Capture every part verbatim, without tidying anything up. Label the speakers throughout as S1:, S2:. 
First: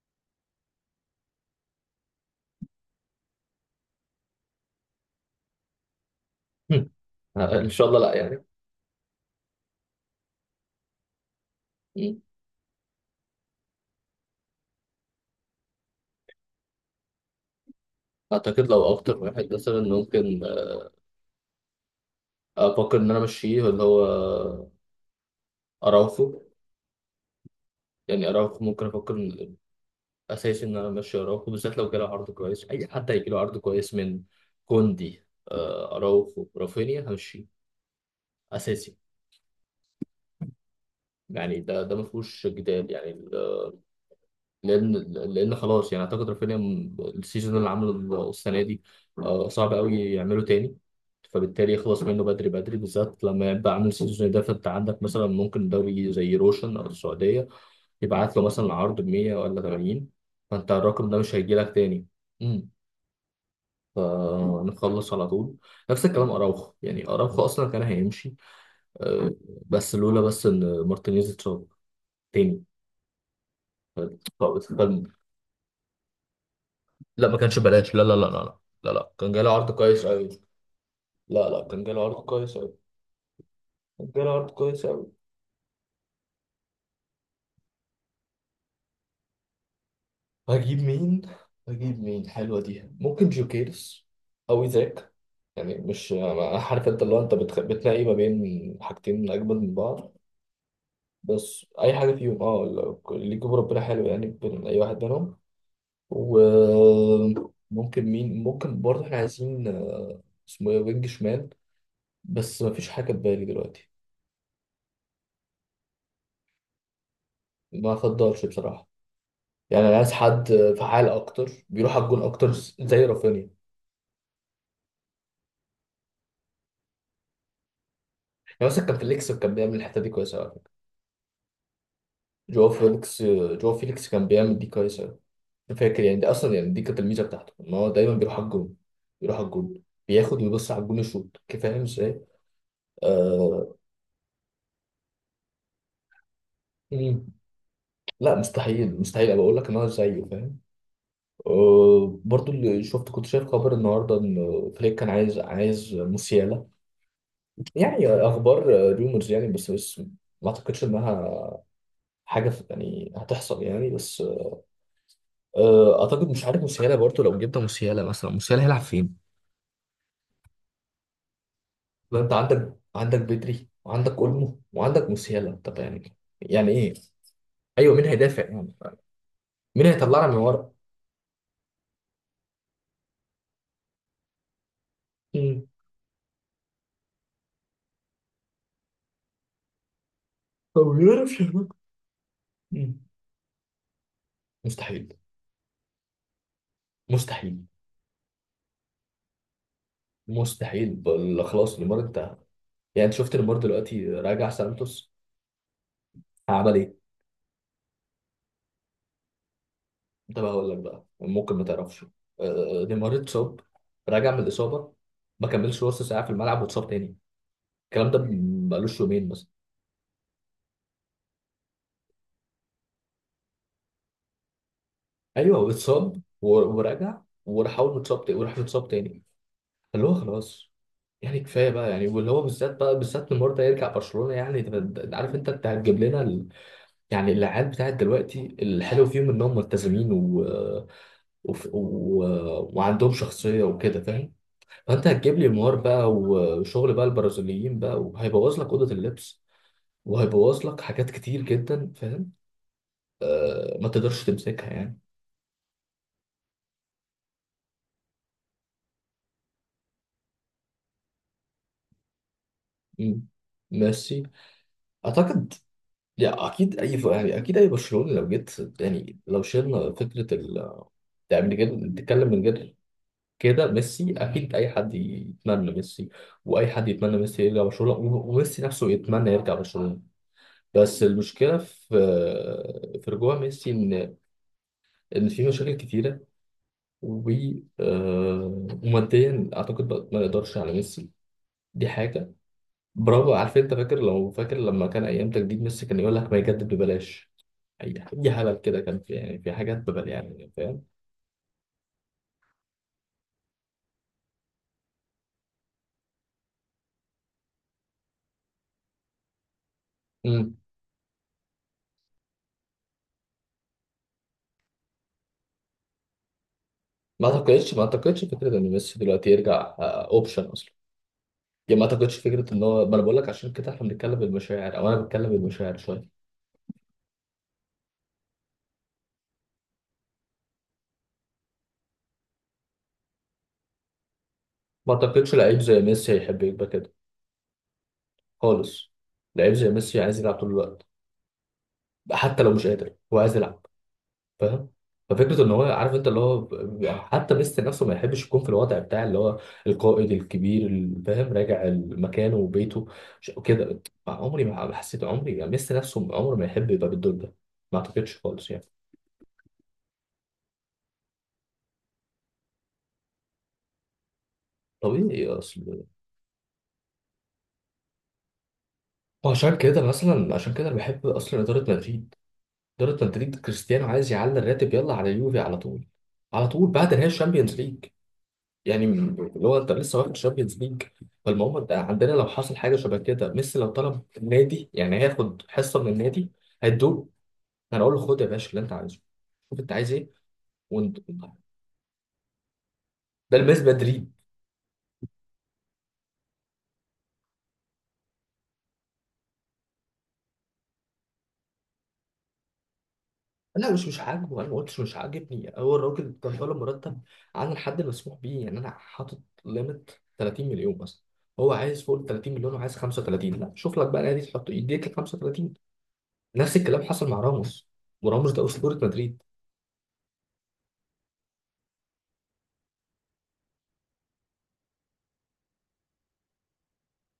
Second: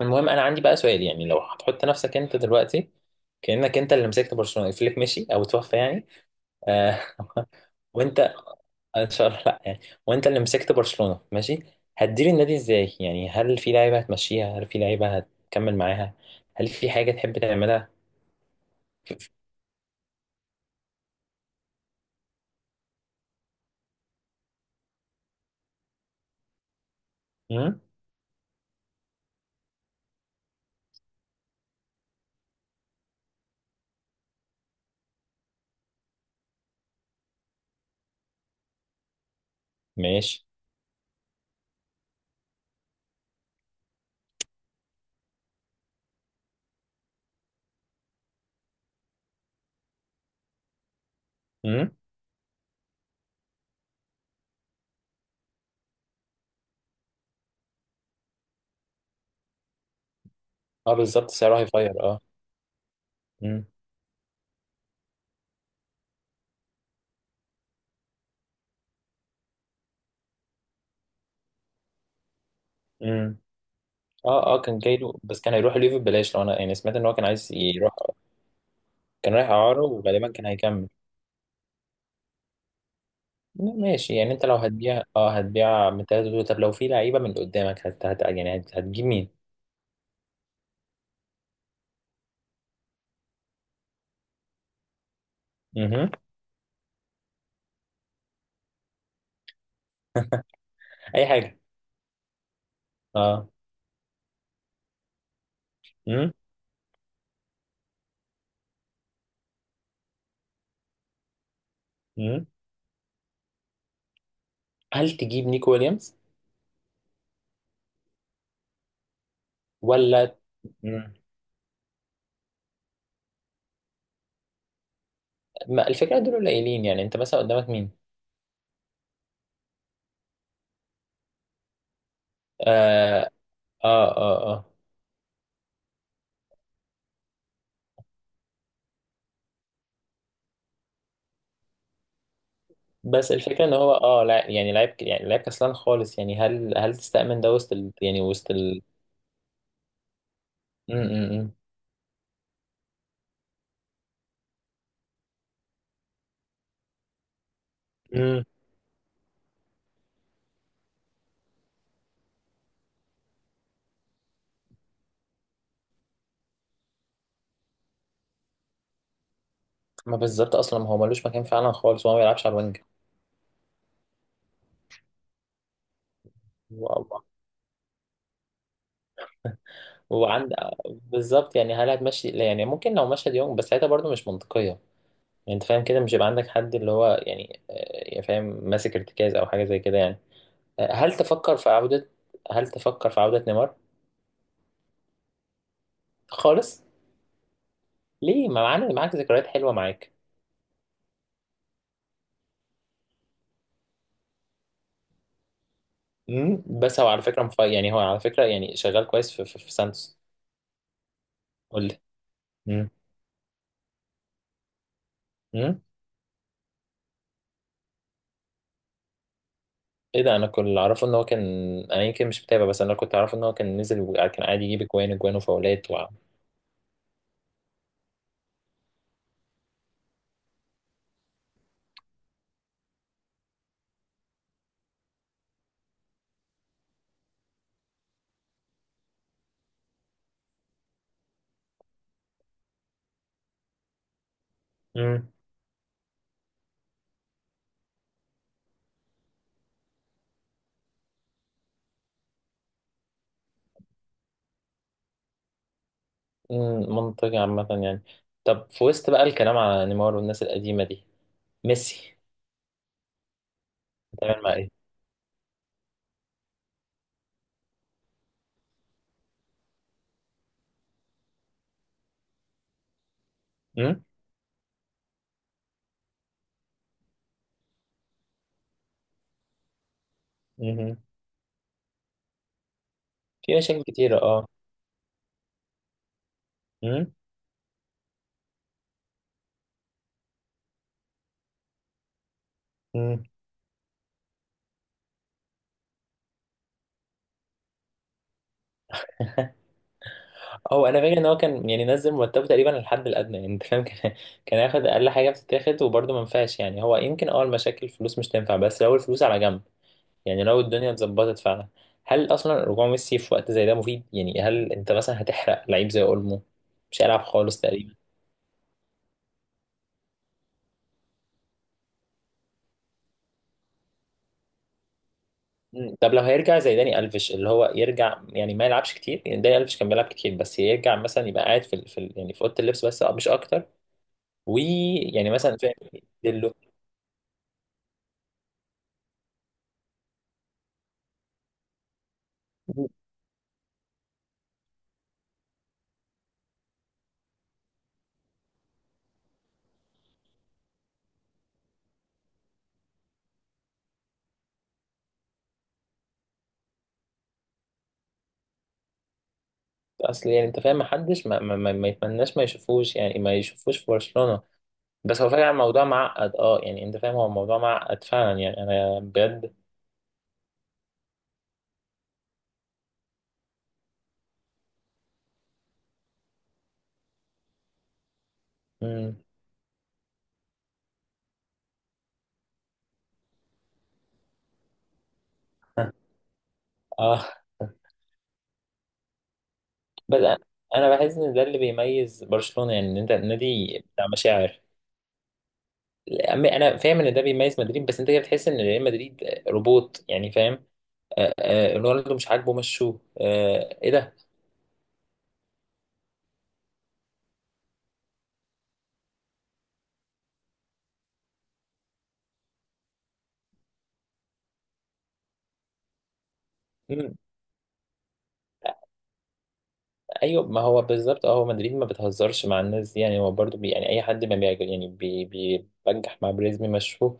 S1: المهم انا عندي بقى سؤال يعني لو هتحط نفسك انت دلوقتي كأنك انت اللي مسكت برشلونة فليك مشي او توفى يعني
S2: مم.
S1: آه
S2: ان شاء الله لا
S1: وانت
S2: يعني.
S1: آه، ان شاء الله لا يعني. وانت اللي مسكت برشلونة ماشي،
S2: مم.
S1: هتدير النادي ازاي؟ يعني هل في لعيبة هتمشيها؟ هل في لعيبة هتكمل معاها؟ هل في حاجة تحب تعملها؟
S2: اعتقد لو اكتر واحد مثلا ممكن افكر ان انا امشيه اللي هو اراوخو.
S1: امم
S2: يعني اراوخو ممكن افكر إن- اساسي، ان انا امشي اراوخو بالذات لو جاله عرض كويس. اي حد هيجي له عرض كويس من كوندي. آه، اراوخو رافينيا همشي اساسي.
S1: ماشي.
S2: يعني ده ده ما فيهوش جدال يعني. لان لان خلاص. يعني اعتقد رافينيا، م- السيزون اللي عمله السنه دي، آه، صعب قوي يعمله تاني. فبالتالي
S1: امم
S2: يخلص منه بدري بدري، بالذات لما يبقى عامل سيزون ده. فانت عندك مثلا ممكن دوري زي روشن او السعوديه يبعت له مثلا عرض ب مية ولا تمانين، فانت
S1: اه
S2: الرقم ده
S1: بالظبط
S2: مش هيجي
S1: سعره
S2: لك
S1: هيفاير.
S2: تاني.
S1: اه.
S2: امم.
S1: امم.
S2: فنخلص على طول. نفس الكلام اراوخو. يعني اراوخو اصلا كان هيمشي، آه، بس لولا بس ان مارتينيز اتصاب تاني.
S1: امم. اه اه كان جاي له بس كان هيروح ليفل ببلاش لو انا يعني سمعت ان هو كان
S2: لا ما
S1: عايز
S2: كانش
S1: يروح.
S2: بلاش، لا لا لا لا لا. لا لا، كان
S1: كان رايح
S2: جاله عرض
S1: اعاره
S2: كويس قوي.
S1: وغالبا كان هيكمل.
S2: لا لا، كان جاله عرض كويس قوي.
S1: لا،
S2: كان
S1: ماشي،
S2: جاله
S1: يعني انت
S2: عرض
S1: لو
S2: كويس
S1: هتبيع
S2: قوي.
S1: اه هتبيع من ثلاثة دول، طب لو في لعيبة من قدامك هت... هت... يعني هت... هتجيب مين؟
S2: هجيب مين؟ هجيب مين حلوه دي؟ ممكن جوكيرس او ايزاك. يعني
S1: اها.
S2: مش أنا عارف، انت اللي هو انت بتخ... بتلاقي ما بين حاجتين اجمد من بعض.
S1: اي حاجة.
S2: بس اي حاجه فيهم، اه لو- اللي
S1: اه.
S2: يجيبه ربنا حلو يعني، بين اي واحد منهم.
S1: امم.
S2: وممكن مين، ممكن برضه احنا عايزين، آه، اسمه ايه، وينج شمال.
S1: امم.
S2: بس مفيش حاجه في بالي دلوقتي.
S1: هل تجيب نيكو ويليامز
S2: ما افضلش بصراحه. يعني انا عايز
S1: ولا؟
S2: حد فعال
S1: مم.
S2: اكتر، بيروح على الجون اكتر، زي رافينيا.
S1: ما الفكرة دول قليلين، يعني انت مثلا قدامك مين؟
S2: يعني مثلا كان فيليكس كان بيعمل الحته دي كويسه على فكره. جواو فيليكس
S1: اه
S2: جواو
S1: اه
S2: فيليكس كان
S1: اه،
S2: بيعمل دي
S1: آه.
S2: كويسه. أنا فاكر يعني دي اصلا، يعني دي كانت الميزه بتاعته ان هو دايما بيروح على الجون. بيروح على الجون، بياخد ويبص على الجون يشوط، كيف؟ فاهم ازاي؟
S1: بس الفكرة ان
S2: آه...
S1: هو اه لا يعني لعيب ك- يعني لعيب كسلان خالص، يعني هل هل
S2: مم.
S1: تستأمن ده وسط ال... يعني
S2: لا
S1: وسط ال...
S2: مستحيل، مستحيل أبقى اقول لك ان هو زيه، فاهم.
S1: مم، مم،
S2: آه... برضو اللي شفت، كنت شايف خبر النهارده ان فليك كان عايز عايز موسيالا. يعني
S1: مم. مم.
S2: اخبار ريومرز يعني، بس بس ما اعتقدش انها حاجه في- يعني هتحصل يعني. بس آه، اعتقد مش عارف. مسياله برضه، لو جبنا مسياله مثلا، مسياله هيلعب فين؟
S1: ما بالظبط اصلا، ما هو ملوش مكان فعلا خالص وهو
S2: ما
S1: ما
S2: انت
S1: بيلعبش على
S2: عندك عندك بدري، وعندك اولمو، وعندك مسياله. طب يعني يعني ايه؟
S1: الوينج.
S2: ايوه، مين هيدافع يعني؟ مين هيطلعنا من
S1: وعند،
S2: ورا؟
S1: بالظبط، يعني هل هتمشي؟ لا، يعني ممكن لو مشهد يوم بس ساعتها برضه مش منطقية. يعني انت
S2: مم.
S1: فاهم كده مش هيبقى عندك حد اللي هو يعني آه، يعني فاهم ماسك ارتكاز او حاجة زي كده يعني.
S2: هو
S1: آه، هل
S2: بيعرف
S1: تفكر
S2: يعمل.
S1: في عودة، هل
S2: مم.
S1: تفكر في عودة نيمار؟
S2: مستحيل.
S1: خالص.
S2: مستحيل
S1: ليه؟ ما معانا معاك ذكريات حلوة معاك.
S2: مستحيل بل- خلاص نيمار، انت يعني انت شفت نيمار دلوقتي راجع سانتوس؟
S1: امم.
S2: عمل ايه؟
S1: بس هو على فكرة مف... يعني هو على فكرة يعني شغال كويس في في, في سانتوس.
S2: ده بقى هقول لك بقى ممكن ما
S1: قول لي.
S2: تعرفش. آه،
S1: امم.
S2: نيمار اتصاب، راجع من الاصابه، ما
S1: امم.
S2: كملش نص ساعه في الملعب واتصاب تاني. الكلام ده م- بقالوش يومين مثلا.
S1: ايه ده؟ انا كنت اللي اعرفه ان هو كان، انا يمكن مش متابع بس انا كنت اعرفه ان هو كان نزل وكان عادي يجيب اجوان اجوان
S2: ايوه هو
S1: وفاولات و...
S2: اتصاب و- ورجع وراح. اول ما اتصاب تاني وراح اتصاب تاني، اللي هو خلاص. يعني كفايه بقى يعني. واللي هو بالذات بقى، بالذات نيمار ده يرجع برشلونه؟ يعني ده ده- ده، عارف انت انت هتجيب لنا ال... يعني العيال بتاعت دلوقتي الحلو فيهم انهم ملتزمين و... وف- و... وعندهم شخصيه وكده، فاهم؟ فانت
S1: مم.
S2: هتجيب لي نيمار بقى، وشغل بقى البرازيليين بقى، وهيبوظ لك اوضه اللبس، وهيبوظ لك حاجات كتير جدا، فاهم. ما تقدرش تمسكها يعني.
S1: مم، منطقي عامة يعني. طب في وسط بقى الكلام على نيمار والناس القديمة دي، ميسي
S2: مم. ميسي.
S1: هتعمل مع ايه؟
S2: اعتقد يعني اكيد اي ف- يعني اكيد اي برشلوني لو جيت، يعني لو شلنا فكره ال، يعني من غير تتكلم، من غير كده،
S1: مم؟
S2: ميسي اكيد اي حد يتمنى ميسي. واي حد يتمنى ميسي يرجع برشلونه، و- وميسي نفسه يتمنى يرجع برشلونه.
S1: مم.
S2: بس المشكله في، في رجوع
S1: في
S2: ميسي،
S1: مشاكل
S2: ان
S1: كتيرة اه.
S2: ان في مشاكل كتيره،
S1: مم؟
S2: و آه، وماديا اعتقد بقى ما نقدرش على ميسي. دي حاجه.
S1: مم.
S2: برافو، عارف انت فاكر؟ لو فاكر لما كان ايام تجديد ميسي كان يقول لك ما يجدد ببلاش. اي، أي هبل كده كان في، يعني في حاجات ببل يعني، فاهم.
S1: هو انا فاكر ان هو كان يعني نزل مرتبه تقريبا الحد الادنى، يعني انت فاهم كان كان ياخد اقل حاجه بتتاخد وبرضه ما ينفعش. يعني هو يمكن اه المشاكل الفلوس مش تنفع، بس لو الفلوس على جنب، يعني
S2: امم.
S1: لو الدنيا اتظبطت فعلا، هل اصلا رجوع ميسي في وقت زي ده مفيد؟ يعني هل انت مثلا هتحرق لعيب زي اولمو مش هيلعب
S2: ما
S1: خالص
S2: اعتقدش ما
S1: تقريبا؟
S2: اعتقدش فكره ان ميسي دلوقتي يرجع اوبشن اصلا. يعني ما اعتقدش فكره ان هو، ما انا بقول لك عشان كده احنا بنتكلم بالمشاعر، او انا بتكلم بالمشاعر
S1: مم.
S2: شويه.
S1: طب لو هيرجع زي داني الفيش اللي هو يرجع يعني ما يلعبش كتير، يعني داني الفيش كان بيلعب كتير، بس يرجع مثلا يبقى قاعد في ال- في ال- يعني في اوضه اللبس بس، أه، مش اكتر.
S2: ما
S1: ويعني
S2: اعتقدش
S1: مثلا
S2: لعيب
S1: فاهم.
S2: زي ميسي هيحب
S1: يديله.
S2: يبقى كده خالص. لعيب زي ميسي عايز يلعب طول الوقت. حتى لو مش قادر هو عايز يلعب، فاهم. ففكره ان هو، عارف انت اللي هو ب- حتى ميسي نفسه ما يحبش يكون في الوضع بتاع اللي هو القائد الكبير اللي فاهم راجع مكانه وبيته ش- وكده. عمري ما حسيت، عمري يعني ميسي نفسه عمره ما يحب يبقى بالدور ده. ما اعتقدش خالص يعني.
S1: اصل يعني انت فاهم محدش ما, ما, ما, ما يتمناش ما يشوفوش، يعني ما يشوفوش في برشلونه. بس
S2: طبيعي
S1: هو فعلا
S2: اصل.
S1: الموضوع معقد اه، يعني انت فاهم هو الموضوع معقد فعلا يعني انا بجد.
S2: وعشان كده مثلا، عشان كده انا بحب اصلا اداره مدريد. اداره مدريد، كريستيانو عايز يعلي الراتب، يلا على اليوفي على طول. على طول بعد نهائي الشامبيونز ليج، يعني من-
S1: مم.
S2: اللي هو انت لسه واخد الشامبيونز ليج. فالمهم انت عندنا لو حصل حاجه شبه كده، ميسي لو طلب النادي يعني هياخد حصه من النادي هيدوله.
S1: اه
S2: هنقول له خد يا باشا اللي انت عايزه، شوف انت عايز ايه.
S1: بس انا، أنا
S2: وانت،
S1: بحس ان ده اللي بيميز برشلونه، يعني ان انت
S2: ده الميز
S1: النادي بتاع
S2: مدريد.
S1: مشاعر. انا فاهم ان ده بيميز مدريد، بس انت كده بتحس ان ريال مدريد روبوت يعني فاهم. آه، آه، رونالدو مش عاجبه مشوه،
S2: لا
S1: آه،
S2: مش
S1: ايه
S2: مش
S1: ده.
S2: عاجبه، انا ما قلتش مش عاجبني. هو الراجل كان طالب مرتب عن الحد المسموح بيه، يعني انا حاطط ليميت تلاتين مليون مثلا. هو عايز فوق ال تلاتين مليون وعايز خمسه وتلاتين. لا، شوف لك بقى نادي تحط يديك ال خمسة وثلاثين. نفس الكلام حصل
S1: مم،
S2: مع راموس، وراموس ده اسطوره مدريد.
S1: ايوه ما هو بالظبط اه، هو مدريد ما بتهزرش مع الناس دي، يعني هو برضو بي يعني اي حد ما بيعجب يعني بي- بيبجح مع بريزمي مشوه.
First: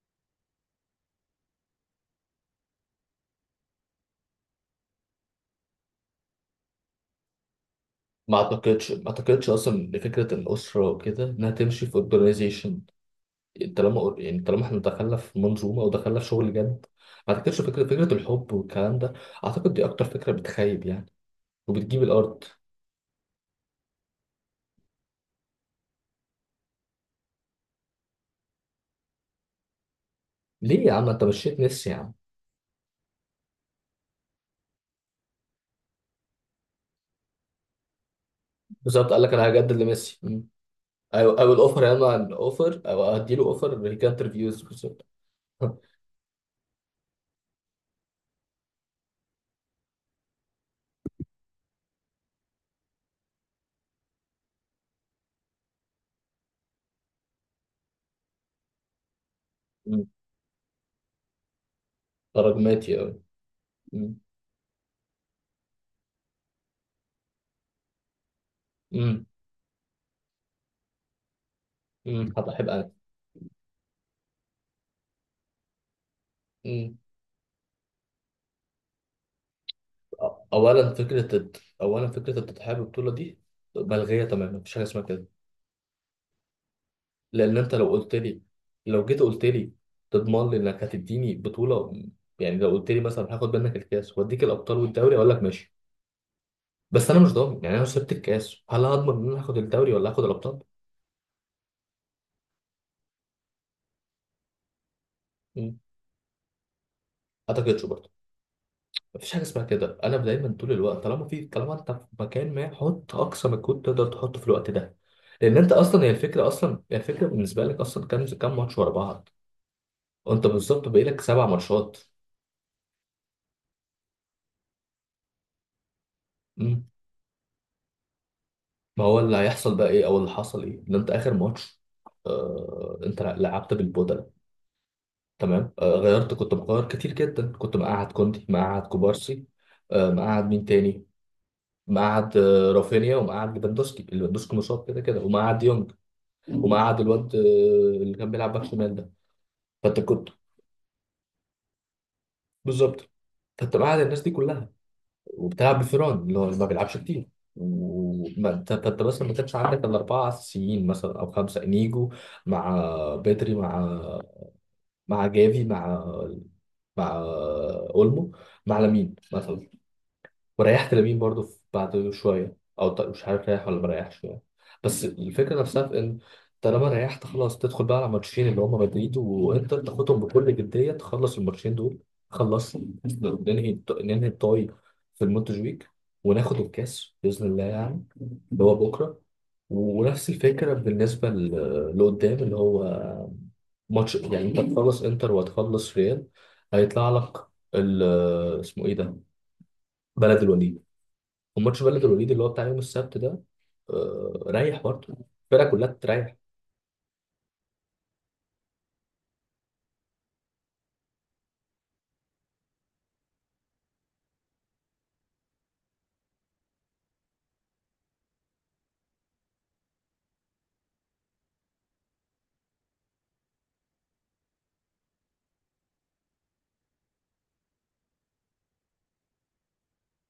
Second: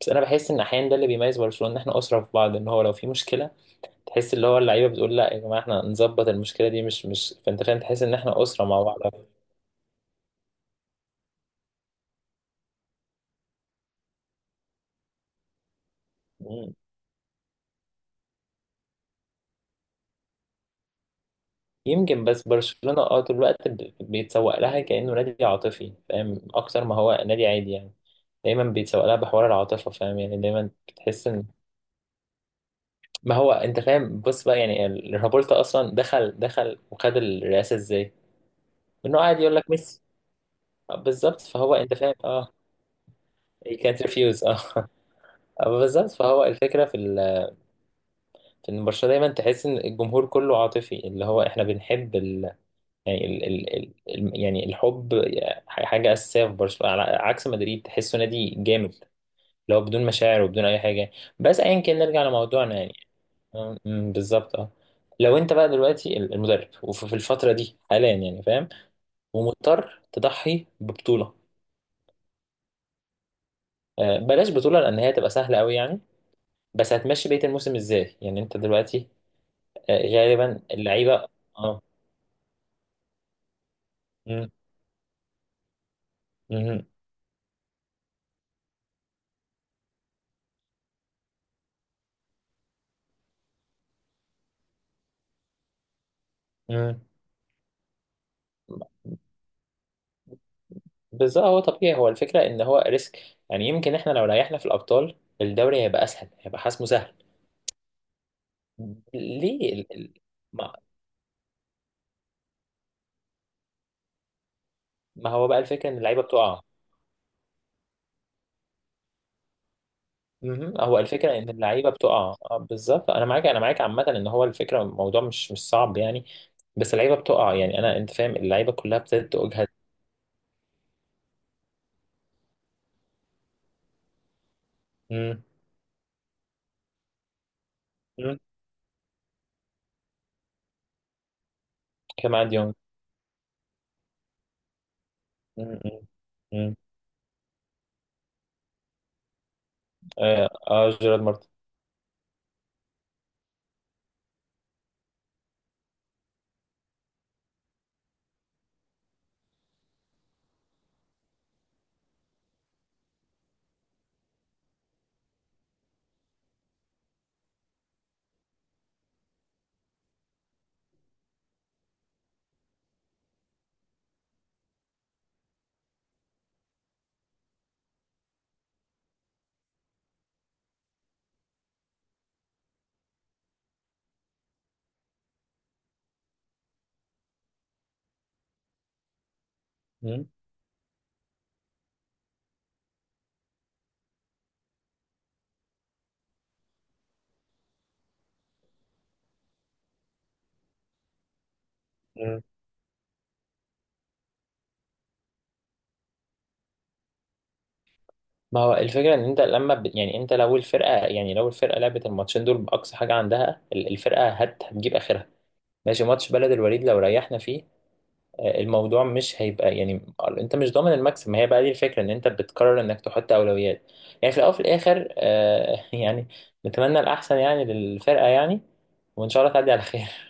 S1: بس انا بحس ان احيانا ده اللي بيميز برشلونه، ان احنا اسره في بعض، ان هو لو في مشكله تحس اللي هو اللعيبه بتقول لا يا جماعه احنا نظبط المشكله دي، مش مش فانت فاهم تحس ان
S2: ما
S1: احنا اسره مع
S2: اعتقدش
S1: بعض.
S2: ما اعتقدش اصلا ان فكره الاسره وكده انها تمشي في اورجانيزيشن. طالما يعني طالما احنا دخلنا في منظومه او دخلنا في شغل جد، ما اعتقدش فكره فكره الحب والكلام ده. اعتقد دي اكتر فكره بتخيب يعني، وبتجيب
S1: يمكن
S2: الارض.
S1: بس برشلونة اه طول الوقت ب- بيتسوق لها كأنه نادي عاطفي، فاهم اكتر ما هو نادي عادي يعني. دايما بيتسوق لها بحوار العاطفة، فاهم يعني دايما
S2: ليه يا عم انت
S1: بتحس ان،
S2: مشيت ميسي يا عم؟
S1: ما هو انت فاهم بص بقى يعني ال- رابولتا اصلا دخل دخل وخد الرئاسة ازاي؟
S2: بالظبط،
S1: انه
S2: قال لك
S1: قاعد
S2: انا
S1: يقول لك
S2: هجدد
S1: ميسي،
S2: لميسي. مم.
S1: آه،
S2: او
S1: بالظبط،
S2: او
S1: فهو
S2: الاوفر يا
S1: انت فاهم
S2: عم،
S1: اه
S2: الاوفر او هديله
S1: he
S2: اوفر، هي
S1: can't
S2: كانت
S1: refuse
S2: ريفيوز
S1: اه
S2: بالظبط.
S1: آه، بالظبط، فهو الفكرة في ال- في ان برشلونة دايما تحس ان الجمهور كله عاطفي، اللي هو احنا بنحب يعني ال ال ال ال- يعني الحب، ح- حاجة أساسية في برشلونة، على عكس مدريد تحسه نادي جامد، لو بدون
S2: مم.
S1: مشاعر وبدون أي حاجة. بس أيا كان نرجع
S2: ده
S1: لموضوعنا
S2: رقماتي
S1: يعني.
S2: قوي.
S1: أم- أم، بالظبط أه. لو أنت بقى دلوقتي ال- المدرب وفي في الفترة دي حاليا يعني فاهم، ومضطر تضحي ببطولة،
S2: هبقى احب.
S1: آه، بلاش بطولة لأن هي تبقى سهلة أوي يعني،
S2: انا
S1: بس هتمشي بقية الموسم إزاي يعني أنت دلوقتي؟ آه، غالبا
S2: اولا،
S1: اللعيبة.
S2: فكره الت-
S1: أه.
S2: اولا فكره التضحيه بالبطوله دي ملغيه
S1: أم،
S2: تماما، مفيش حاجه اسمها كده.
S1: أم،
S2: لان انت لو قلت لي، لو جيت قلت لي تضمن لي انك هتديني بطوله، يعني لو قلت لي مثلا هاخد منك الكاس واديك الابطال والدوري، اقول لك ماشي.
S1: أم.
S2: بس انا مش ضامن. يعني انا لو سبت الكاس، هل هضمن ان انا هاخد الدوري ولا هاخد الابطال؟
S1: بالظبط، هو طبيعي، هو الفكرة ان هو ريسك، يعني يمكن احنا لو ريحنا في الابطال
S2: ما
S1: الدوري هيبقى اسهل، هيبقى حسمه سهل.
S2: اعتقدش برضه. مفيش حاجه اسمها
S1: ليه ال-
S2: كده.
S1: ال-
S2: انا دايما طول
S1: ما,
S2: الوقت، طالما في، طالما انت في مكان، ما حط اقصى مجهود تقدر تحطه في الوقت ده.
S1: ما هو
S2: لان
S1: بقى
S2: انت
S1: الفكرة ان
S2: اصلا هي
S1: اللعيبة
S2: الفكره،
S1: بتقع.
S2: اصلا هي الفكره بالنسبه لك، اصلا كام كام ماتش ورا بعض؟ وانت
S1: مهم.
S2: بالظبط
S1: هو
S2: بقالك
S1: الفكرة
S2: سبع
S1: ان اللعيبة
S2: ماتشات
S1: بتقع، آه، بالظبط انا معاك، انا معاك عامة، ان هو الفكرة الموضوع مش مش صعب يعني،
S2: مم.
S1: بس اللعيبة بتقع، يعني انا انت فاهم اللعيبة كلها
S2: ما هو
S1: ابتدت
S2: اللي
S1: تجهد.
S2: هيحصل بقى ايه، او اللي حصل ايه، ان انت اخر ماتش آه انت لعبت بالبودلة.
S1: مم.
S2: تمام، آه غيرت، كنت مغير كتير جدا، كنت مقعد
S1: مم.
S2: كوندي، مقعد كوبارسي، آه مقعد مين تاني، مقعد
S1: كما عاد
S2: آه
S1: يونغ.
S2: رافينيا، ومقعد ليفاندوسكي. ليفاندوسكي مصاب كده كده. ومقعد
S1: مم.
S2: يونج،
S1: مم. مم.
S2: ومقعد الواد آه اللي كان بيلعب باك شمال ده. فانت كنت،
S1: اه آه، جيرارد مارتن.
S2: بالظبط. فانت مقعد الناس دي كلها، وبتلعب بفيران اللي هو اللي ما بيلعبش كتير. وما انت انت انت مثلا ما كانش عندك الا اربعه اساسيين مثلا او خمسه. انيجو مع بدري مع مع جافي مع مع اولمو مع لامين مثلا. وريحت لامين برضو في- بعد شويه، او ط- مش عارف ريح ولا مريحش يعني. بس الفكره نفسها في ان، طالما ريحت خلاص، تدخل بقى على ماتشين اللي هم مدريد وانتر، تاخدهم بكل جديه، تخلص الماتشين دول. خلص. ننهي الط- ننهي الطاي في المونتجويك، وناخد الكاس باذن الله يعني، اللي هو بكره. ونفس الفكره بالنسبه ل- لقدام اللي هو ماتش. يعني انت هتخلص انتر وهتخلص ريال، هيطلع لك ال- اسمه ايه ده، بلد الوليد. وماتش بلد الوليد
S1: مم.
S2: اللي هو بتاع يوم السبت ده، آه، ريح برضه. الفرقه كلها تريح.
S1: ما هو الفكرة ان انت لما ب... يعني انت لو الفرقة، يعني لو الفرقة لعبت الماتشين دول بأقصى حاجة عندها ال- الفرقة هت... هتجيب آخرها. ماشي، ماتش بلد الوليد لو ريحنا فيه، آه، الموضوع مش هيبقى يعني، انت مش ضامن المكسب، ما هي بقى دي الفكرة، ان انت بتقرر انك تحط أولويات يعني في الأول وفي الآخر، آه، يعني نتمنى الأحسن يعني للفرقة يعني، وإن شاء الله تعدي على خير.